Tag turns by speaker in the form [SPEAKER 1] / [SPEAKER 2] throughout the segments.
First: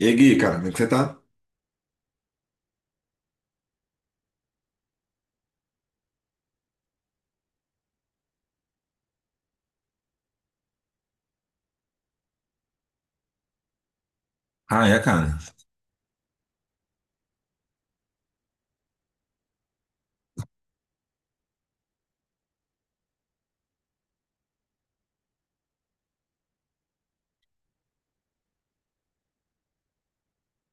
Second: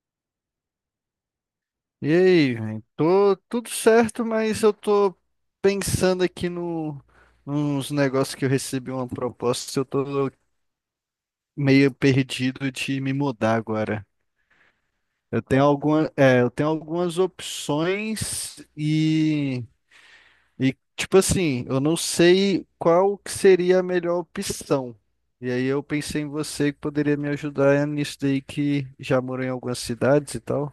[SPEAKER 1] E aí, Gui, cara, como é que você tá?
[SPEAKER 2] E aí, velho? Tô tudo certo, mas eu tô pensando aqui no nos negócios que eu recebi uma proposta, eu tô meio perdido de me mudar agora.
[SPEAKER 1] Ah, é, cara.
[SPEAKER 2] Eu tenho algumas opções e tipo assim, eu não sei qual que seria a melhor opção. E aí eu pensei em você que poderia me ajudar nisso daí que já morou em algumas cidades e tal.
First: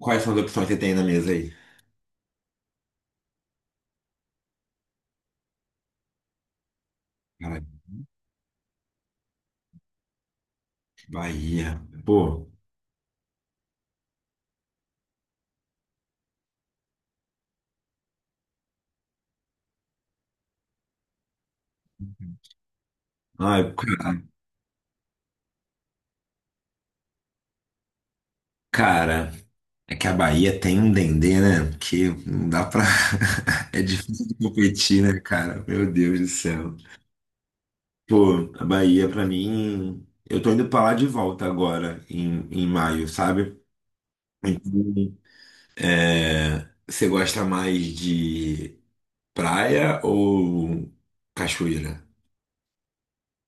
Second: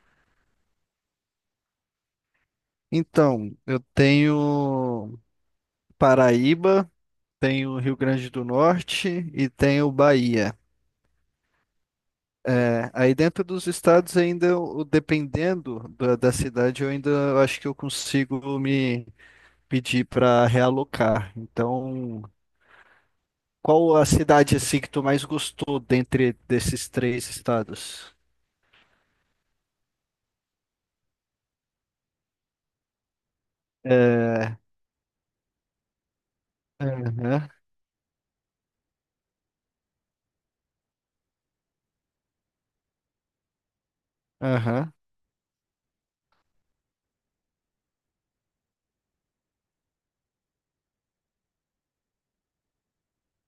[SPEAKER 1] Quais são as opções que você tem na mesa aí?
[SPEAKER 2] Então, eu tenho Paraíba,
[SPEAKER 1] Cara,
[SPEAKER 2] tem o Rio Grande do Norte e tem o Bahia.
[SPEAKER 1] Bahia. Pô,
[SPEAKER 2] É, aí dentro dos estados ainda, dependendo da cidade, eu ainda acho que eu consigo me pedir para realocar. Então,
[SPEAKER 1] ai,
[SPEAKER 2] qual a
[SPEAKER 1] cara,
[SPEAKER 2] cidade assim que tu mais gostou dentre desses três estados?
[SPEAKER 1] cara, é que a Bahia tem um dendê, né? Que não dá pra. É difícil de
[SPEAKER 2] É,
[SPEAKER 1] competir, né, cara? Meu Deus do céu.
[SPEAKER 2] aham,
[SPEAKER 1] Pô, a Bahia, pra mim. Eu tô indo pra lá de volta agora, em maio, sabe?
[SPEAKER 2] aham.
[SPEAKER 1] Então, é, você gosta mais de praia ou cachoeira?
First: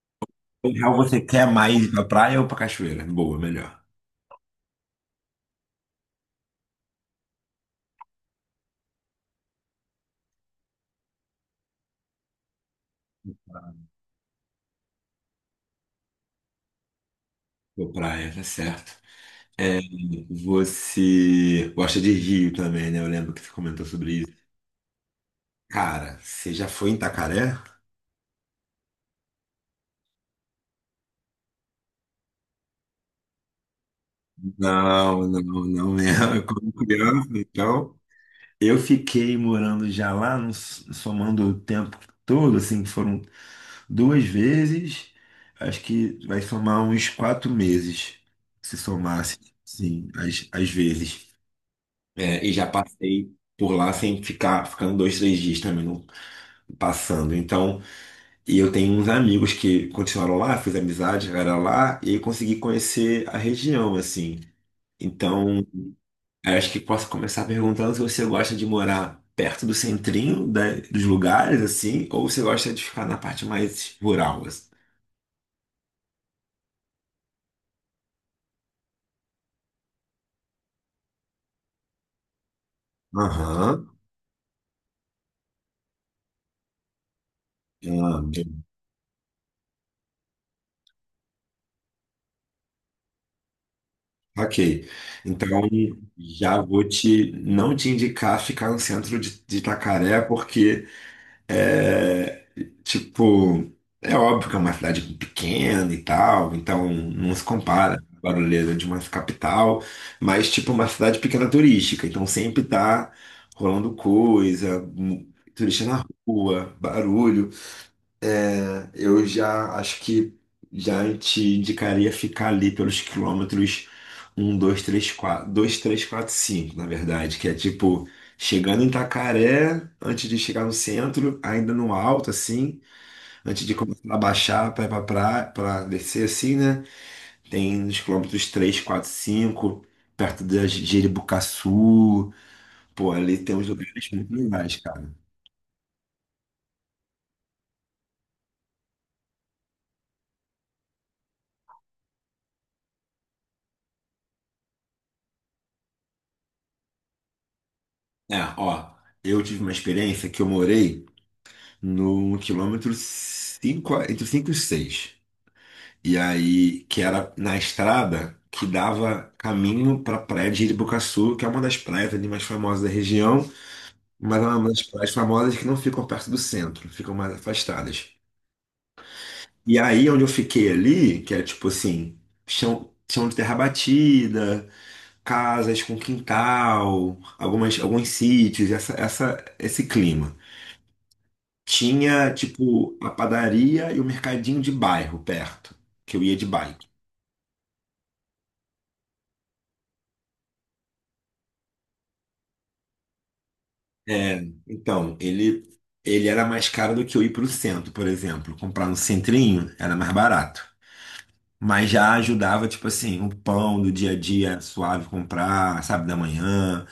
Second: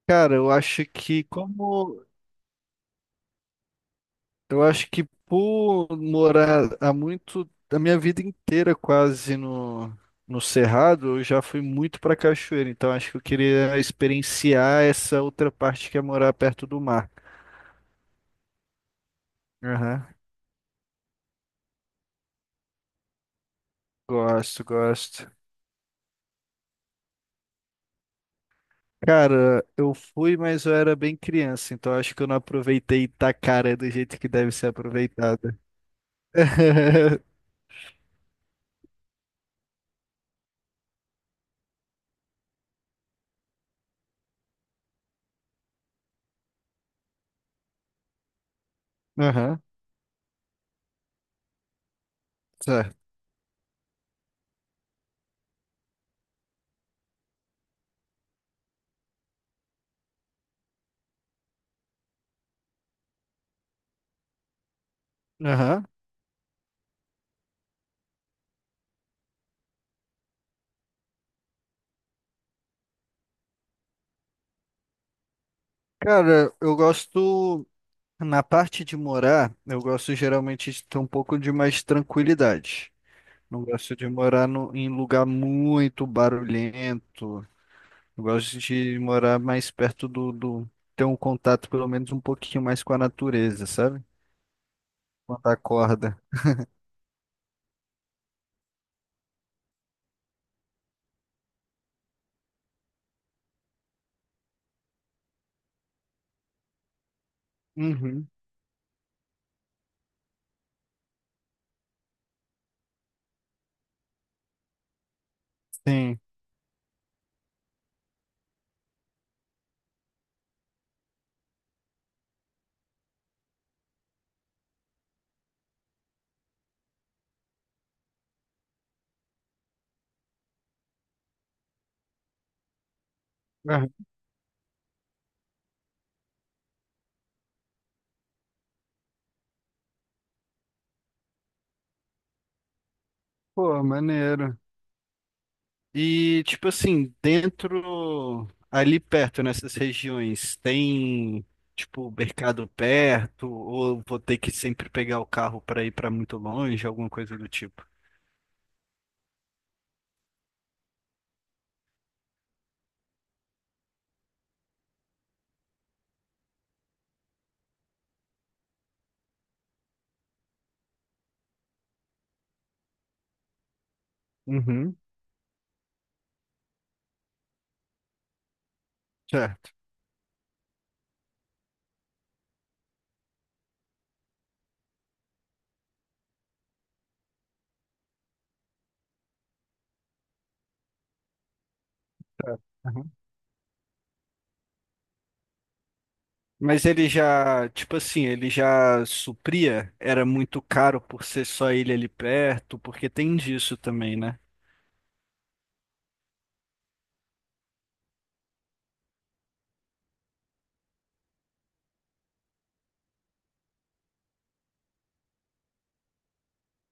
[SPEAKER 2] Cara, eu
[SPEAKER 1] Em
[SPEAKER 2] acho
[SPEAKER 1] real, você
[SPEAKER 2] que
[SPEAKER 1] quer mais ir pra
[SPEAKER 2] como
[SPEAKER 1] praia ou pra cachoeira? Boa, melhor.
[SPEAKER 2] Eu acho que por morar há muito, a minha vida inteira quase no Cerrado, eu já fui muito para cachoeira, então acho que eu queria experienciar essa outra parte que é morar perto do mar.
[SPEAKER 1] Pra praia, tá certo. É,
[SPEAKER 2] Aham.
[SPEAKER 1] você gosta de rio também, né? Eu lembro que você comentou sobre isso.
[SPEAKER 2] Gosto, gosto.
[SPEAKER 1] Cara, você já foi em Itacaré?
[SPEAKER 2] Cara, eu fui, mas eu era bem criança, então acho que eu não aproveitei Itacaré do jeito que deve ser
[SPEAKER 1] Não,
[SPEAKER 2] aproveitada.
[SPEAKER 1] não, não mesmo. Eu como criança, então. Eu fiquei morando já lá, somando o tempo todo, assim, que foram duas vezes. Acho que vai somar uns 4 meses, se somasse,
[SPEAKER 2] Aham,
[SPEAKER 1] sim, as vezes. É, e já
[SPEAKER 2] certo.
[SPEAKER 1] passei por lá sem ficar, ficando 2, 3 dias também não, passando. Então, e eu tenho uns amigos que continuaram lá, fiz amizade, chegaram lá e consegui conhecer a região, assim. Então,
[SPEAKER 2] Aham.
[SPEAKER 1] acho que posso começar perguntando se você gosta de morar perto do centrinho dos lugares, assim, ou você gosta de ficar na parte mais rural, assim.
[SPEAKER 2] Cara, eu gosto. Na parte de morar, eu gosto geralmente de ter um pouco de mais tranquilidade. Não
[SPEAKER 1] Aham,
[SPEAKER 2] gosto de morar em lugar muito barulhento.
[SPEAKER 1] ah,
[SPEAKER 2] Eu gosto
[SPEAKER 1] bem,
[SPEAKER 2] de morar mais perto ter um contato pelo menos um pouquinho mais com a natureza, sabe?
[SPEAKER 1] ok.
[SPEAKER 2] Quando
[SPEAKER 1] Então
[SPEAKER 2] acorda.
[SPEAKER 1] já vou te não te indicar ficar no centro de Itacaré, porque é, tipo, é óbvio que é uma cidade pequena e tal, então não se compara a
[SPEAKER 2] Uhum.
[SPEAKER 1] barulheira de uma capital, mas tipo uma cidade pequena turística, então sempre tá rolando coisa, turista na
[SPEAKER 2] Sim.
[SPEAKER 1] rua, barulho. Eu já acho que já te indicaria ficar ali pelos quilômetros um 2 3 4 2 3 4 5 na verdade, que é tipo chegando em Itacaré, antes de chegar no centro, ainda no alto assim, antes de
[SPEAKER 2] Ah,
[SPEAKER 1] começar a baixar para descer assim, né? Tem nos quilômetros 3 4 5 perto da Jeribucaçu, pô, ali tem uns
[SPEAKER 2] pô,
[SPEAKER 1] lugares muito
[SPEAKER 2] maneiro.
[SPEAKER 1] legais, cara.
[SPEAKER 2] E, tipo assim, dentro, ali perto, nessas regiões, tem, tipo, mercado perto, ou vou ter que sempre pegar o carro para ir para muito longe, alguma coisa do tipo?
[SPEAKER 1] É, ó, eu tive uma experiência que eu morei no quilômetro 5 entre 5 e 6. E aí, que era na estrada que dava caminho para a praia de Iribucaçu, que é uma das praias ali mais famosas da região, mas é uma das
[SPEAKER 2] Uhum.
[SPEAKER 1] praias famosas que não ficam perto do centro, ficam mais afastadas.
[SPEAKER 2] Certo.
[SPEAKER 1] E aí, onde eu fiquei ali, que é tipo assim, chão, chão de terra batida, casas com quintal, alguns sítios, esse clima. Tinha,
[SPEAKER 2] Certo.
[SPEAKER 1] tipo, a
[SPEAKER 2] Aham.
[SPEAKER 1] padaria e o mercadinho de bairro perto, que eu ia de
[SPEAKER 2] Mas
[SPEAKER 1] bike.
[SPEAKER 2] ele já, tipo assim, ele já supria, era muito caro por ser só ele ali perto, porque tem disso também, né?
[SPEAKER 1] É, então, ele era mais caro do que eu ir pro centro, por exemplo. Comprar no centrinho era mais barato. Mas já ajudava, tipo assim, o pão do dia a dia era suave comprar, sabe, da manhã,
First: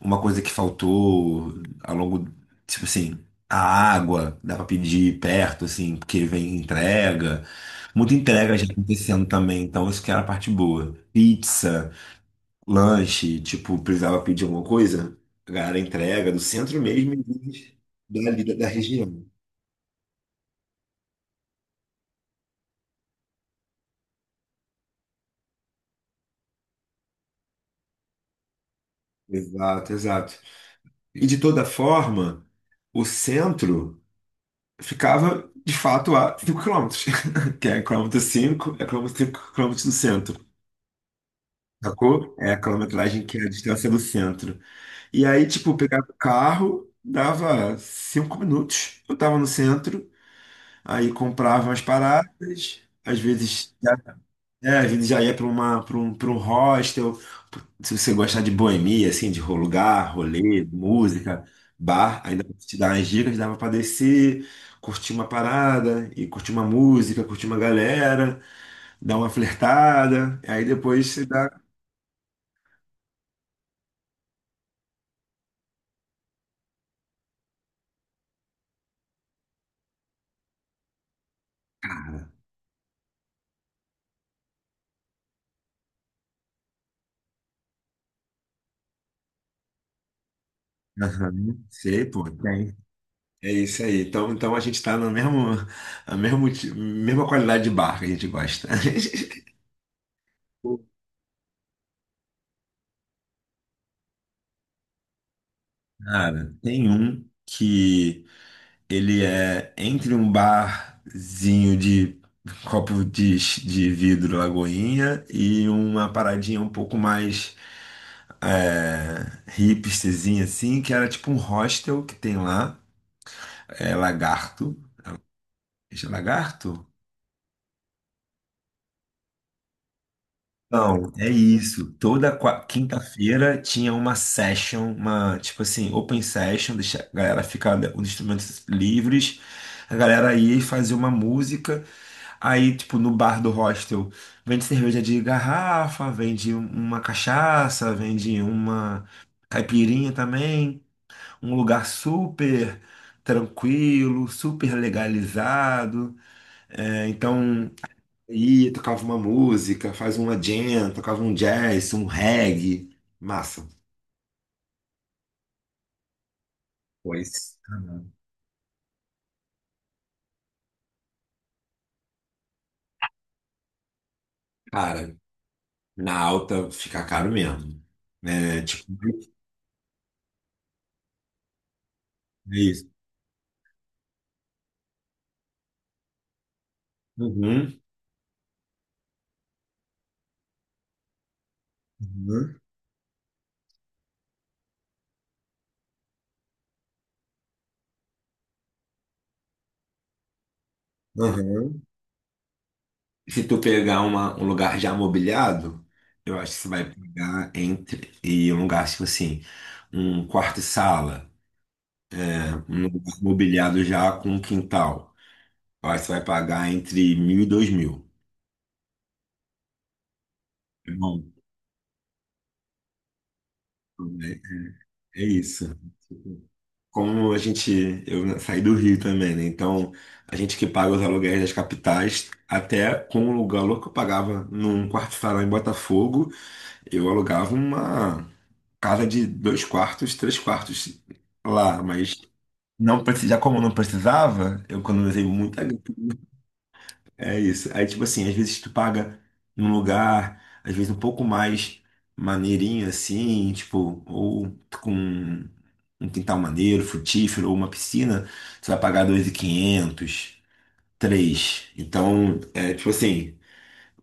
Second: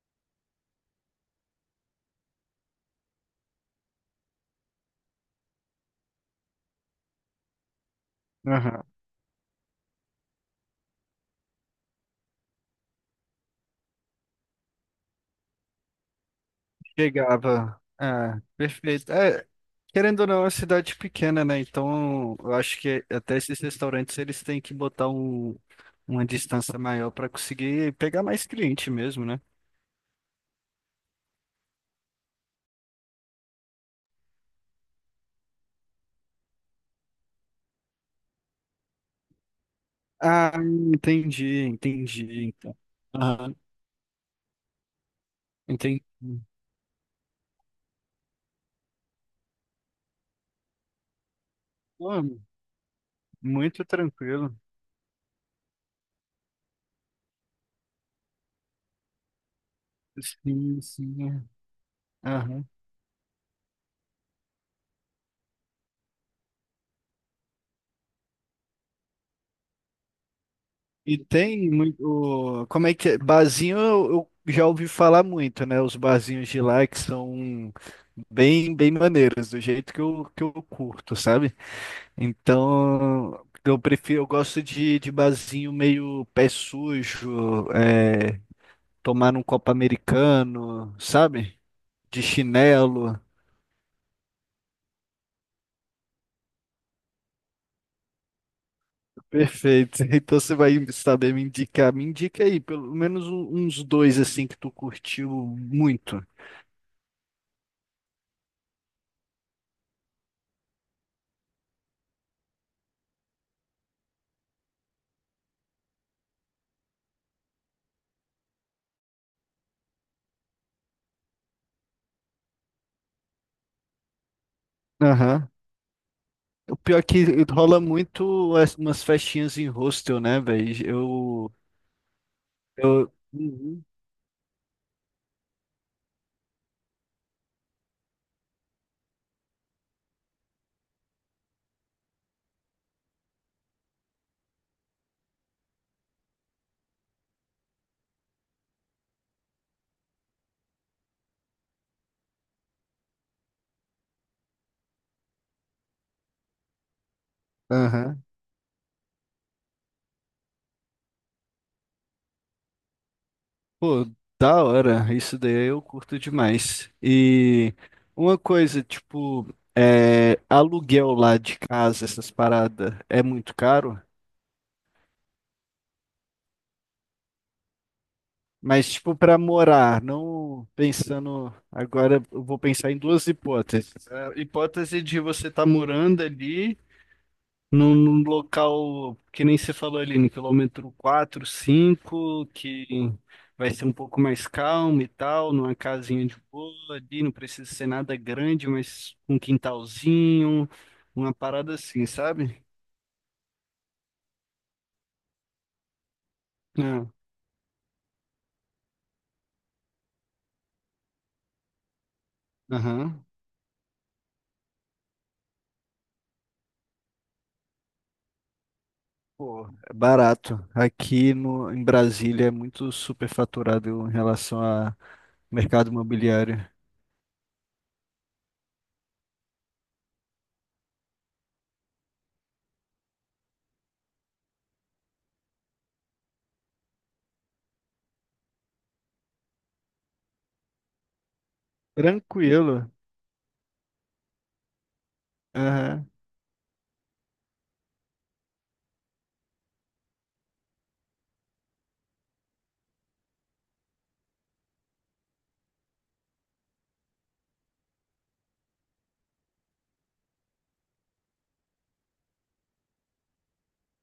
[SPEAKER 1] uma coisa que faltou ao longo, tipo assim, a água, dá pra pedir perto, assim, porque vem entrega. Muita entrega já
[SPEAKER 2] Aham.
[SPEAKER 1] acontecendo também, então isso que era a parte boa. Pizza, lanche, tipo, precisava pedir alguma coisa, a galera entrega do centro mesmo e vende
[SPEAKER 2] Chegava. Ah,
[SPEAKER 1] dali da
[SPEAKER 2] perfeito.
[SPEAKER 1] região.
[SPEAKER 2] É, querendo ou não, é uma cidade pequena, né? Então, eu acho que até esses restaurantes eles têm que botar uma distância maior para conseguir pegar mais cliente mesmo, né?
[SPEAKER 1] Exato, exato. E de toda forma, o centro ficava de fato a 5 quilômetros que é quilômetro 5 é quilômetro 5, 5 quilômetros do centro.
[SPEAKER 2] Ah, entendi,
[SPEAKER 1] Sacou?
[SPEAKER 2] entendi,
[SPEAKER 1] É a
[SPEAKER 2] então.
[SPEAKER 1] quilometragem que é a
[SPEAKER 2] Aham,
[SPEAKER 1] distância do centro. E aí, tipo,
[SPEAKER 2] entendi.
[SPEAKER 1] pegava o carro, dava 5 minutos. Eu tava no centro, aí comprava umas
[SPEAKER 2] Pô,
[SPEAKER 1] paradas, às vezes
[SPEAKER 2] muito tranquilo.
[SPEAKER 1] é, a gente já ia para um hostel. Se você gostar de boemia, assim, de lugar, rolê,
[SPEAKER 2] Sim,
[SPEAKER 1] música,
[SPEAKER 2] sim.
[SPEAKER 1] bar,
[SPEAKER 2] É.
[SPEAKER 1] ainda
[SPEAKER 2] Aham.
[SPEAKER 1] te dar umas dicas, dava para descer, curtir uma parada, e curtir uma música, curtir uma galera, dar uma flertada. Aí depois
[SPEAKER 2] E
[SPEAKER 1] você dá.
[SPEAKER 2] tem muito. Como é que é? Barzinho eu já ouvi falar muito, né? Os barzinhos de lá que são bem, bem maneiros, do jeito que que eu curto, sabe?
[SPEAKER 1] Cara,
[SPEAKER 2] Então, eu gosto de barzinho meio pé sujo, tomar um copo americano, sabe?
[SPEAKER 1] aham, sei,
[SPEAKER 2] De
[SPEAKER 1] pô, tem.
[SPEAKER 2] chinelo.
[SPEAKER 1] É isso aí. Então a gente tá na mesmo, a mesmo, ti- mesma qualidade de bar que a gente gosta.
[SPEAKER 2] Perfeito. Então você vai saber me indicar. Me indica aí, pelo menos uns dois assim que tu curtiu muito.
[SPEAKER 1] Cara, tem um que. Ele é entre um barzinho de copo de vidro Lagoinha e uma paradinha um pouco mais, hipsterzinha assim, que era tipo um hostel que tem lá, é Lagarto.
[SPEAKER 2] Aham.
[SPEAKER 1] Esse é Lagarto?
[SPEAKER 2] O pior é que rola muito umas festinhas em hostel, né, velho?
[SPEAKER 1] Não, é isso. Toda quinta-feira
[SPEAKER 2] Uhum.
[SPEAKER 1] tinha uma session, uma tipo assim, open session, deixa a galera ficar com os instrumentos livres, a galera ia e fazia uma música. Aí, tipo, no bar do hostel, vende cerveja de garrafa, vende uma cachaça, vende uma caipirinha também. Um lugar super tranquilo, super legalizado. É, então,
[SPEAKER 2] Aham.
[SPEAKER 1] ia, tocava uma música, faz uma jam, tocava um jazz, um reggae. Massa.
[SPEAKER 2] Pô, da hora. Isso daí eu curto demais.
[SPEAKER 1] Pois,
[SPEAKER 2] E uma coisa, tipo, aluguel lá de casa, essas paradas, é muito caro?
[SPEAKER 1] cara, na alta fica caro mesmo. Né, tipo,
[SPEAKER 2] Mas, tipo, para morar, não pensando... Agora eu
[SPEAKER 1] é
[SPEAKER 2] vou
[SPEAKER 1] isso.
[SPEAKER 2] pensar em duas hipóteses. A hipótese de você estar morando ali...
[SPEAKER 1] Uhum,
[SPEAKER 2] num local que nem você falou ali, no quilômetro 4, 5,
[SPEAKER 1] uhum,
[SPEAKER 2] que vai ser um pouco mais calmo e tal, numa casinha de boa ali, não precisa ser nada grande, mas um quintalzinho, uma parada
[SPEAKER 1] uhum.
[SPEAKER 2] assim, sabe?
[SPEAKER 1] Se tu pegar um lugar já mobiliado, eu acho que você vai
[SPEAKER 2] Ah,
[SPEAKER 1] pegar entre e um lugar tipo assim, um quarto e sala, né? Um lugar
[SPEAKER 2] aham.
[SPEAKER 1] mobiliado já com um quintal. Eu acho que você vai pagar entre 1.000 e 2.000.
[SPEAKER 2] Pô, é barato.
[SPEAKER 1] É bom,
[SPEAKER 2] Aqui no, em Brasília é muito superfaturado em relação a
[SPEAKER 1] é é isso.
[SPEAKER 2] mercado imobiliário.
[SPEAKER 1] Como a gente, eu saí do Rio também, né? Então, a gente que paga os aluguéis das capitais, até com o aluguel que eu pagava num quarto-salão em Botafogo, eu alugava casa de dois quartos, três quartos lá, mas
[SPEAKER 2] Tranquilo.
[SPEAKER 1] não precisa, já como não precisava, eu economizei muita grana.
[SPEAKER 2] Aham,
[SPEAKER 1] É isso. Aí, tipo assim, às vezes tu paga num lugar, às vezes um pouco mais maneirinho assim, tipo, ou com um quintal maneiro, frutífero, ou uma piscina, você vai pagar 2.500, 3.000. Então, é tipo assim,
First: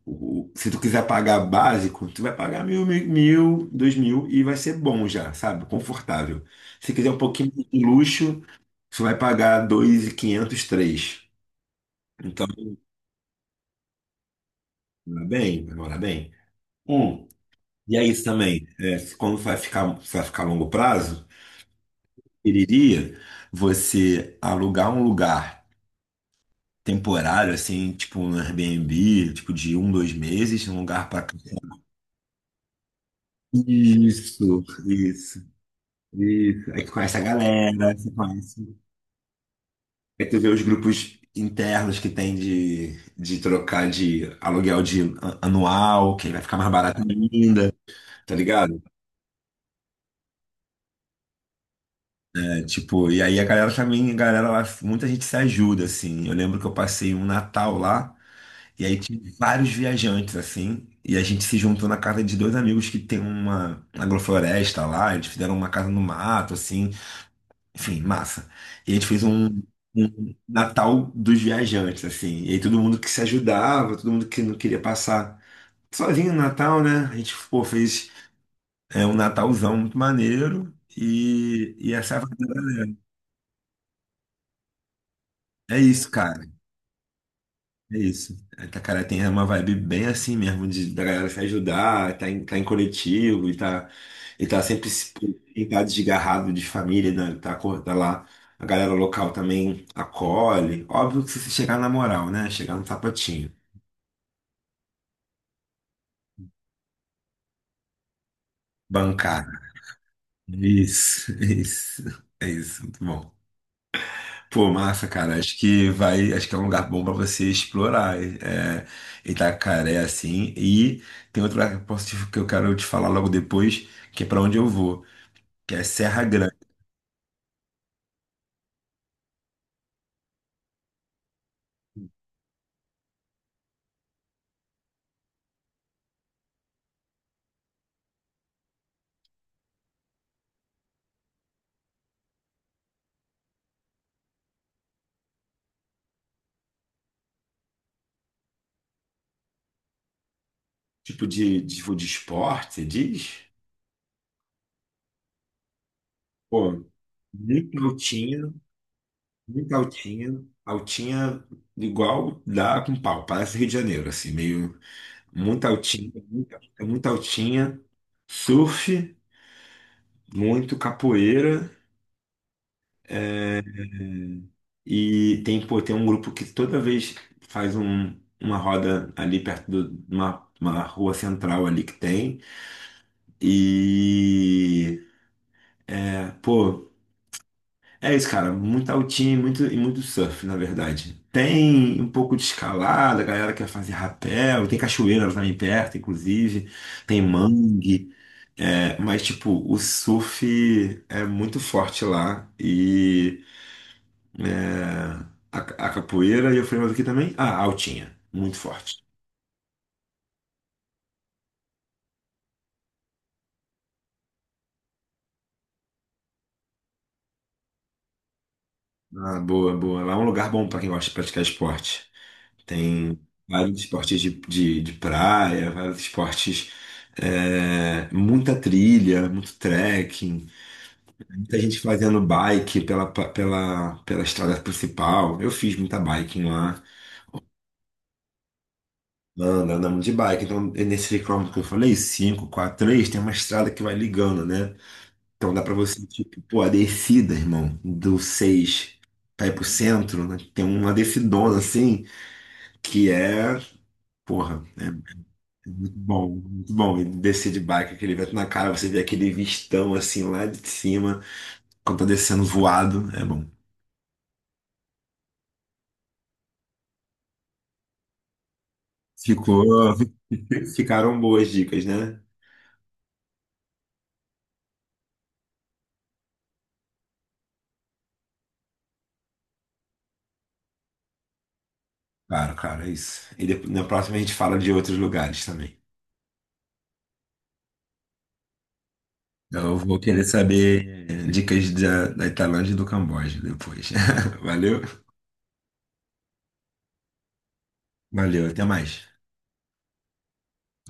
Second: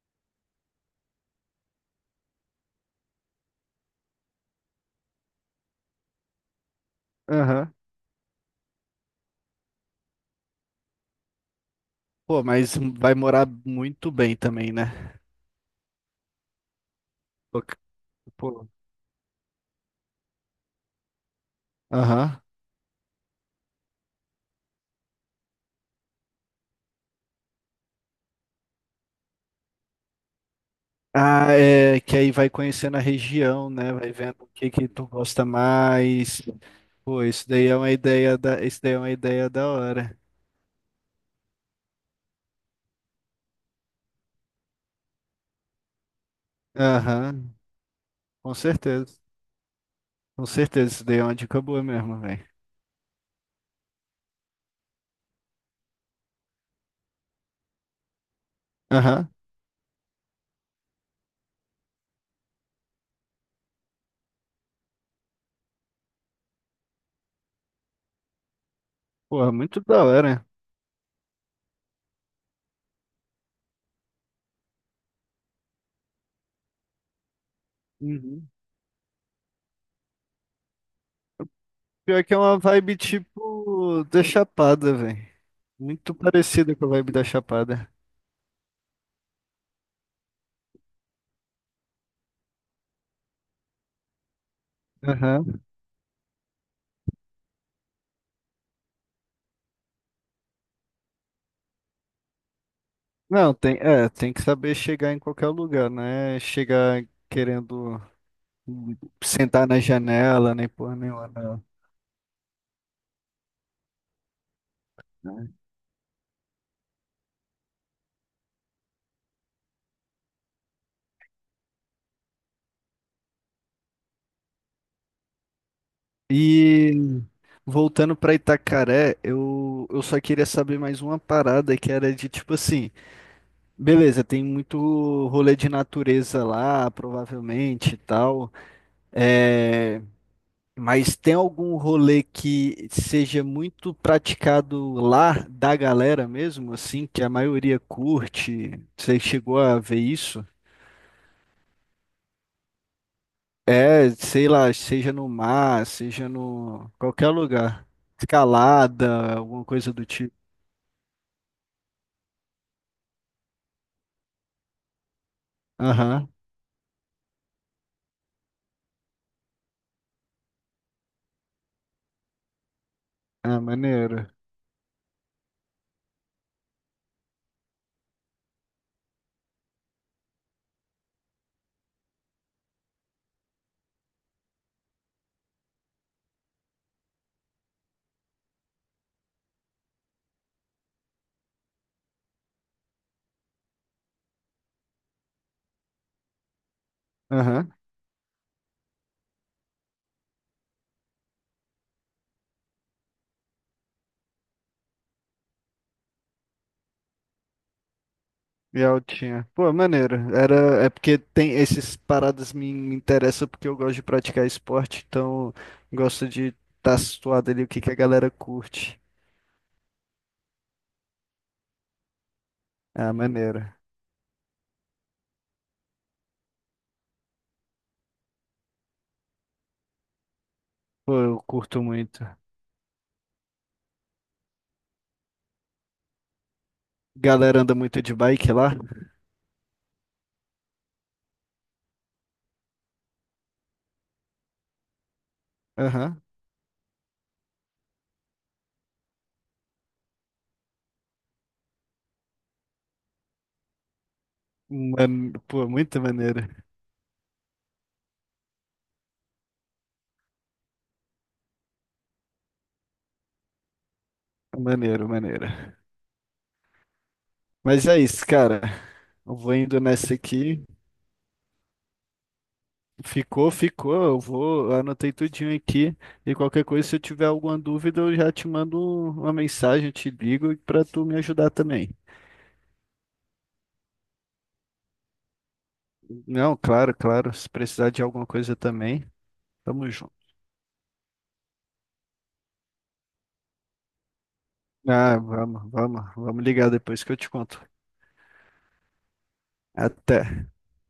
[SPEAKER 1] se tu quiser pagar básico, tu vai pagar 1.000, 1.000, 1.000, 2.000 e vai ser bom já, sabe? Confortável. Se quiser um pouquinho
[SPEAKER 2] aham.
[SPEAKER 1] de luxo, tu vai pagar 2.500, 3.000.
[SPEAKER 2] Pô,
[SPEAKER 1] Então,
[SPEAKER 2] mas
[SPEAKER 1] vai
[SPEAKER 2] vai morar muito bem também, né?
[SPEAKER 1] morar bem, vai morar bem. Um, e é isso também.
[SPEAKER 2] Pô.
[SPEAKER 1] É, quando vai ficar a longo prazo,
[SPEAKER 2] Aham.
[SPEAKER 1] eu iria você alugar um lugar temporário, assim, tipo um Airbnb, tipo de 1, 2 meses, um lugar para...
[SPEAKER 2] Ah, é que aí vai conhecendo a região, né? Vai vendo o
[SPEAKER 1] Isso,
[SPEAKER 2] que que tu gosta
[SPEAKER 1] isso.
[SPEAKER 2] mais.
[SPEAKER 1] Isso. Aí tu conhece a
[SPEAKER 2] Pô, isso daí é uma
[SPEAKER 1] galera, você
[SPEAKER 2] ideia da,
[SPEAKER 1] conhece.
[SPEAKER 2] isso daí é uma ideia da hora.
[SPEAKER 1] Aí tu vê os grupos internos que tem de trocar de aluguel de anual, que vai ficar mais barato
[SPEAKER 2] Aham,
[SPEAKER 1] ainda, tá
[SPEAKER 2] com
[SPEAKER 1] ligado?
[SPEAKER 2] certeza. Com certeza, isso daí é uma dica boa mesmo, velho.
[SPEAKER 1] É, tipo, e aí a galera também, a galera lá, muita gente se ajuda, assim. Eu lembro que eu passei um Natal lá, e aí tinha
[SPEAKER 2] Aham.
[SPEAKER 1] vários viajantes, assim. E a gente se juntou na casa de dois amigos que tem uma agrofloresta lá, eles fizeram uma casa no mato, assim. Enfim, massa. E a gente fez
[SPEAKER 2] Pô, é
[SPEAKER 1] um,
[SPEAKER 2] muito da
[SPEAKER 1] um
[SPEAKER 2] hora.
[SPEAKER 1] Natal dos viajantes, assim. E aí todo mundo que se ajudava, todo mundo que não queria passar sozinho no Natal, né? A gente, pô, fez,
[SPEAKER 2] Uhum.
[SPEAKER 1] um Natalzão muito maneiro. E essa
[SPEAKER 2] Pior que é uma vibe tipo da Chapada, velho.
[SPEAKER 1] é isso,
[SPEAKER 2] Muito
[SPEAKER 1] cara.
[SPEAKER 2] parecida com a vibe da Chapada.
[SPEAKER 1] É isso. A Itacaré tem uma vibe bem assim mesmo, da galera se ajudar, tá em coletivo e tá sempre
[SPEAKER 2] Aham.
[SPEAKER 1] e tá desgarrado de família, né? Tá, tá lá. A galera local também acolhe. Óbvio que se você chegar na moral, né? Chegar no sapatinho.
[SPEAKER 2] Não, tem que saber chegar em qualquer lugar, né? Chegar querendo sentar
[SPEAKER 1] Bancada.
[SPEAKER 2] na janela, nem porra nenhuma,
[SPEAKER 1] Isso,
[SPEAKER 2] não.
[SPEAKER 1] isso. É isso, muito bom. Pô, massa, cara. Acho que é um lugar bom pra você explorar. É, Itacaré, assim. E tem outro lugar que eu posso que eu quero te falar logo depois, que é pra onde eu vou, que é Serra Grande.
[SPEAKER 2] E voltando pra Itacaré, eu só queria saber mais uma parada que era de tipo assim, beleza, tem muito rolê de natureza lá, provavelmente e tal, é, mas tem algum rolê que seja muito praticado lá da galera mesmo, assim, que a maioria curte? Você chegou a ver isso?
[SPEAKER 1] Tipo tipo de esporte, você diz?
[SPEAKER 2] É, sei lá, seja no mar, seja
[SPEAKER 1] Pô,
[SPEAKER 2] no qualquer
[SPEAKER 1] muito
[SPEAKER 2] lugar.
[SPEAKER 1] altinha,
[SPEAKER 2] Escalada, alguma
[SPEAKER 1] muito
[SPEAKER 2] coisa do tipo.
[SPEAKER 1] altinha, altinha igual dá com pau, parece Rio de Janeiro, assim, meio muito altinha,
[SPEAKER 2] Aham.
[SPEAKER 1] muito, muito altinha, surf, muito capoeira.
[SPEAKER 2] Ah, maneiro.
[SPEAKER 1] E tem, pô, tem um grupo que toda vez faz uma roda ali perto de uma rua central ali que tem. E, é, pô, é isso, cara. Muito altinho e muito surf, na verdade. Tem um pouco de escalada, a galera quer fazer rapel. Tem cachoeira também perto, inclusive. Tem
[SPEAKER 2] Aham.
[SPEAKER 1] mangue. É, mas, tipo, o surf é muito forte lá. É, a, a capoeira e eu falei mais aqui também. Ah, a altinha, muito
[SPEAKER 2] E
[SPEAKER 1] forte.
[SPEAKER 2] altinha. Pô, maneiro. É porque tem esses paradas me interessam porque eu gosto de praticar esporte, então gosto de estar tá situado ali o que que a galera curte.
[SPEAKER 1] Ah, boa, boa. Lá é um lugar bom para quem gosta de praticar esporte.
[SPEAKER 2] Ah,
[SPEAKER 1] Tem
[SPEAKER 2] maneiro.
[SPEAKER 1] vários esportes de praia, vários esportes, muita trilha, muito trekking,
[SPEAKER 2] Pô, eu
[SPEAKER 1] muita gente
[SPEAKER 2] curto
[SPEAKER 1] fazendo
[SPEAKER 2] muito.
[SPEAKER 1] bike pela estrada principal. Eu fiz muita biking lá.
[SPEAKER 2] Galera anda muito de bike lá?
[SPEAKER 1] Anda, andamos de bike. Então, é nesse quilômetro que eu falei, 5, 4, 3 tem uma estrada que vai ligando, né? Então dá pra você,
[SPEAKER 2] Aham.
[SPEAKER 1] tipo, pô, a descida, irmão, do 6 pra ir pro centro, né? Tem uma descidona assim, que é, porra, é
[SPEAKER 2] Pô,
[SPEAKER 1] muito
[SPEAKER 2] muito
[SPEAKER 1] bom,
[SPEAKER 2] maneiro.
[SPEAKER 1] muito bom. E descer de bike, aquele vento na cara, você vê aquele vistão assim lá de cima, quando tá descendo voado, é bom.
[SPEAKER 2] Maneiro, maneiro. Mas é isso, cara. Eu vou indo
[SPEAKER 1] Ficou,
[SPEAKER 2] nessa aqui.
[SPEAKER 1] ficaram boas dicas, né?
[SPEAKER 2] Ficou, ficou. Eu anotei tudinho aqui. E qualquer coisa, se eu tiver alguma dúvida, eu já te mando uma mensagem, eu te ligo para tu me ajudar também.
[SPEAKER 1] Claro, cara, é isso. E depois, na próxima a gente fala de outros lugares também.
[SPEAKER 2] Não, claro, claro. Se precisar de alguma coisa também,
[SPEAKER 1] Eu
[SPEAKER 2] tamo
[SPEAKER 1] vou
[SPEAKER 2] junto.
[SPEAKER 1] querer saber dicas da Tailândia e do Camboja depois. Valeu?
[SPEAKER 2] Ah, vamos ligar depois que eu te conto.
[SPEAKER 1] Valeu, até mais.
[SPEAKER 2] Até.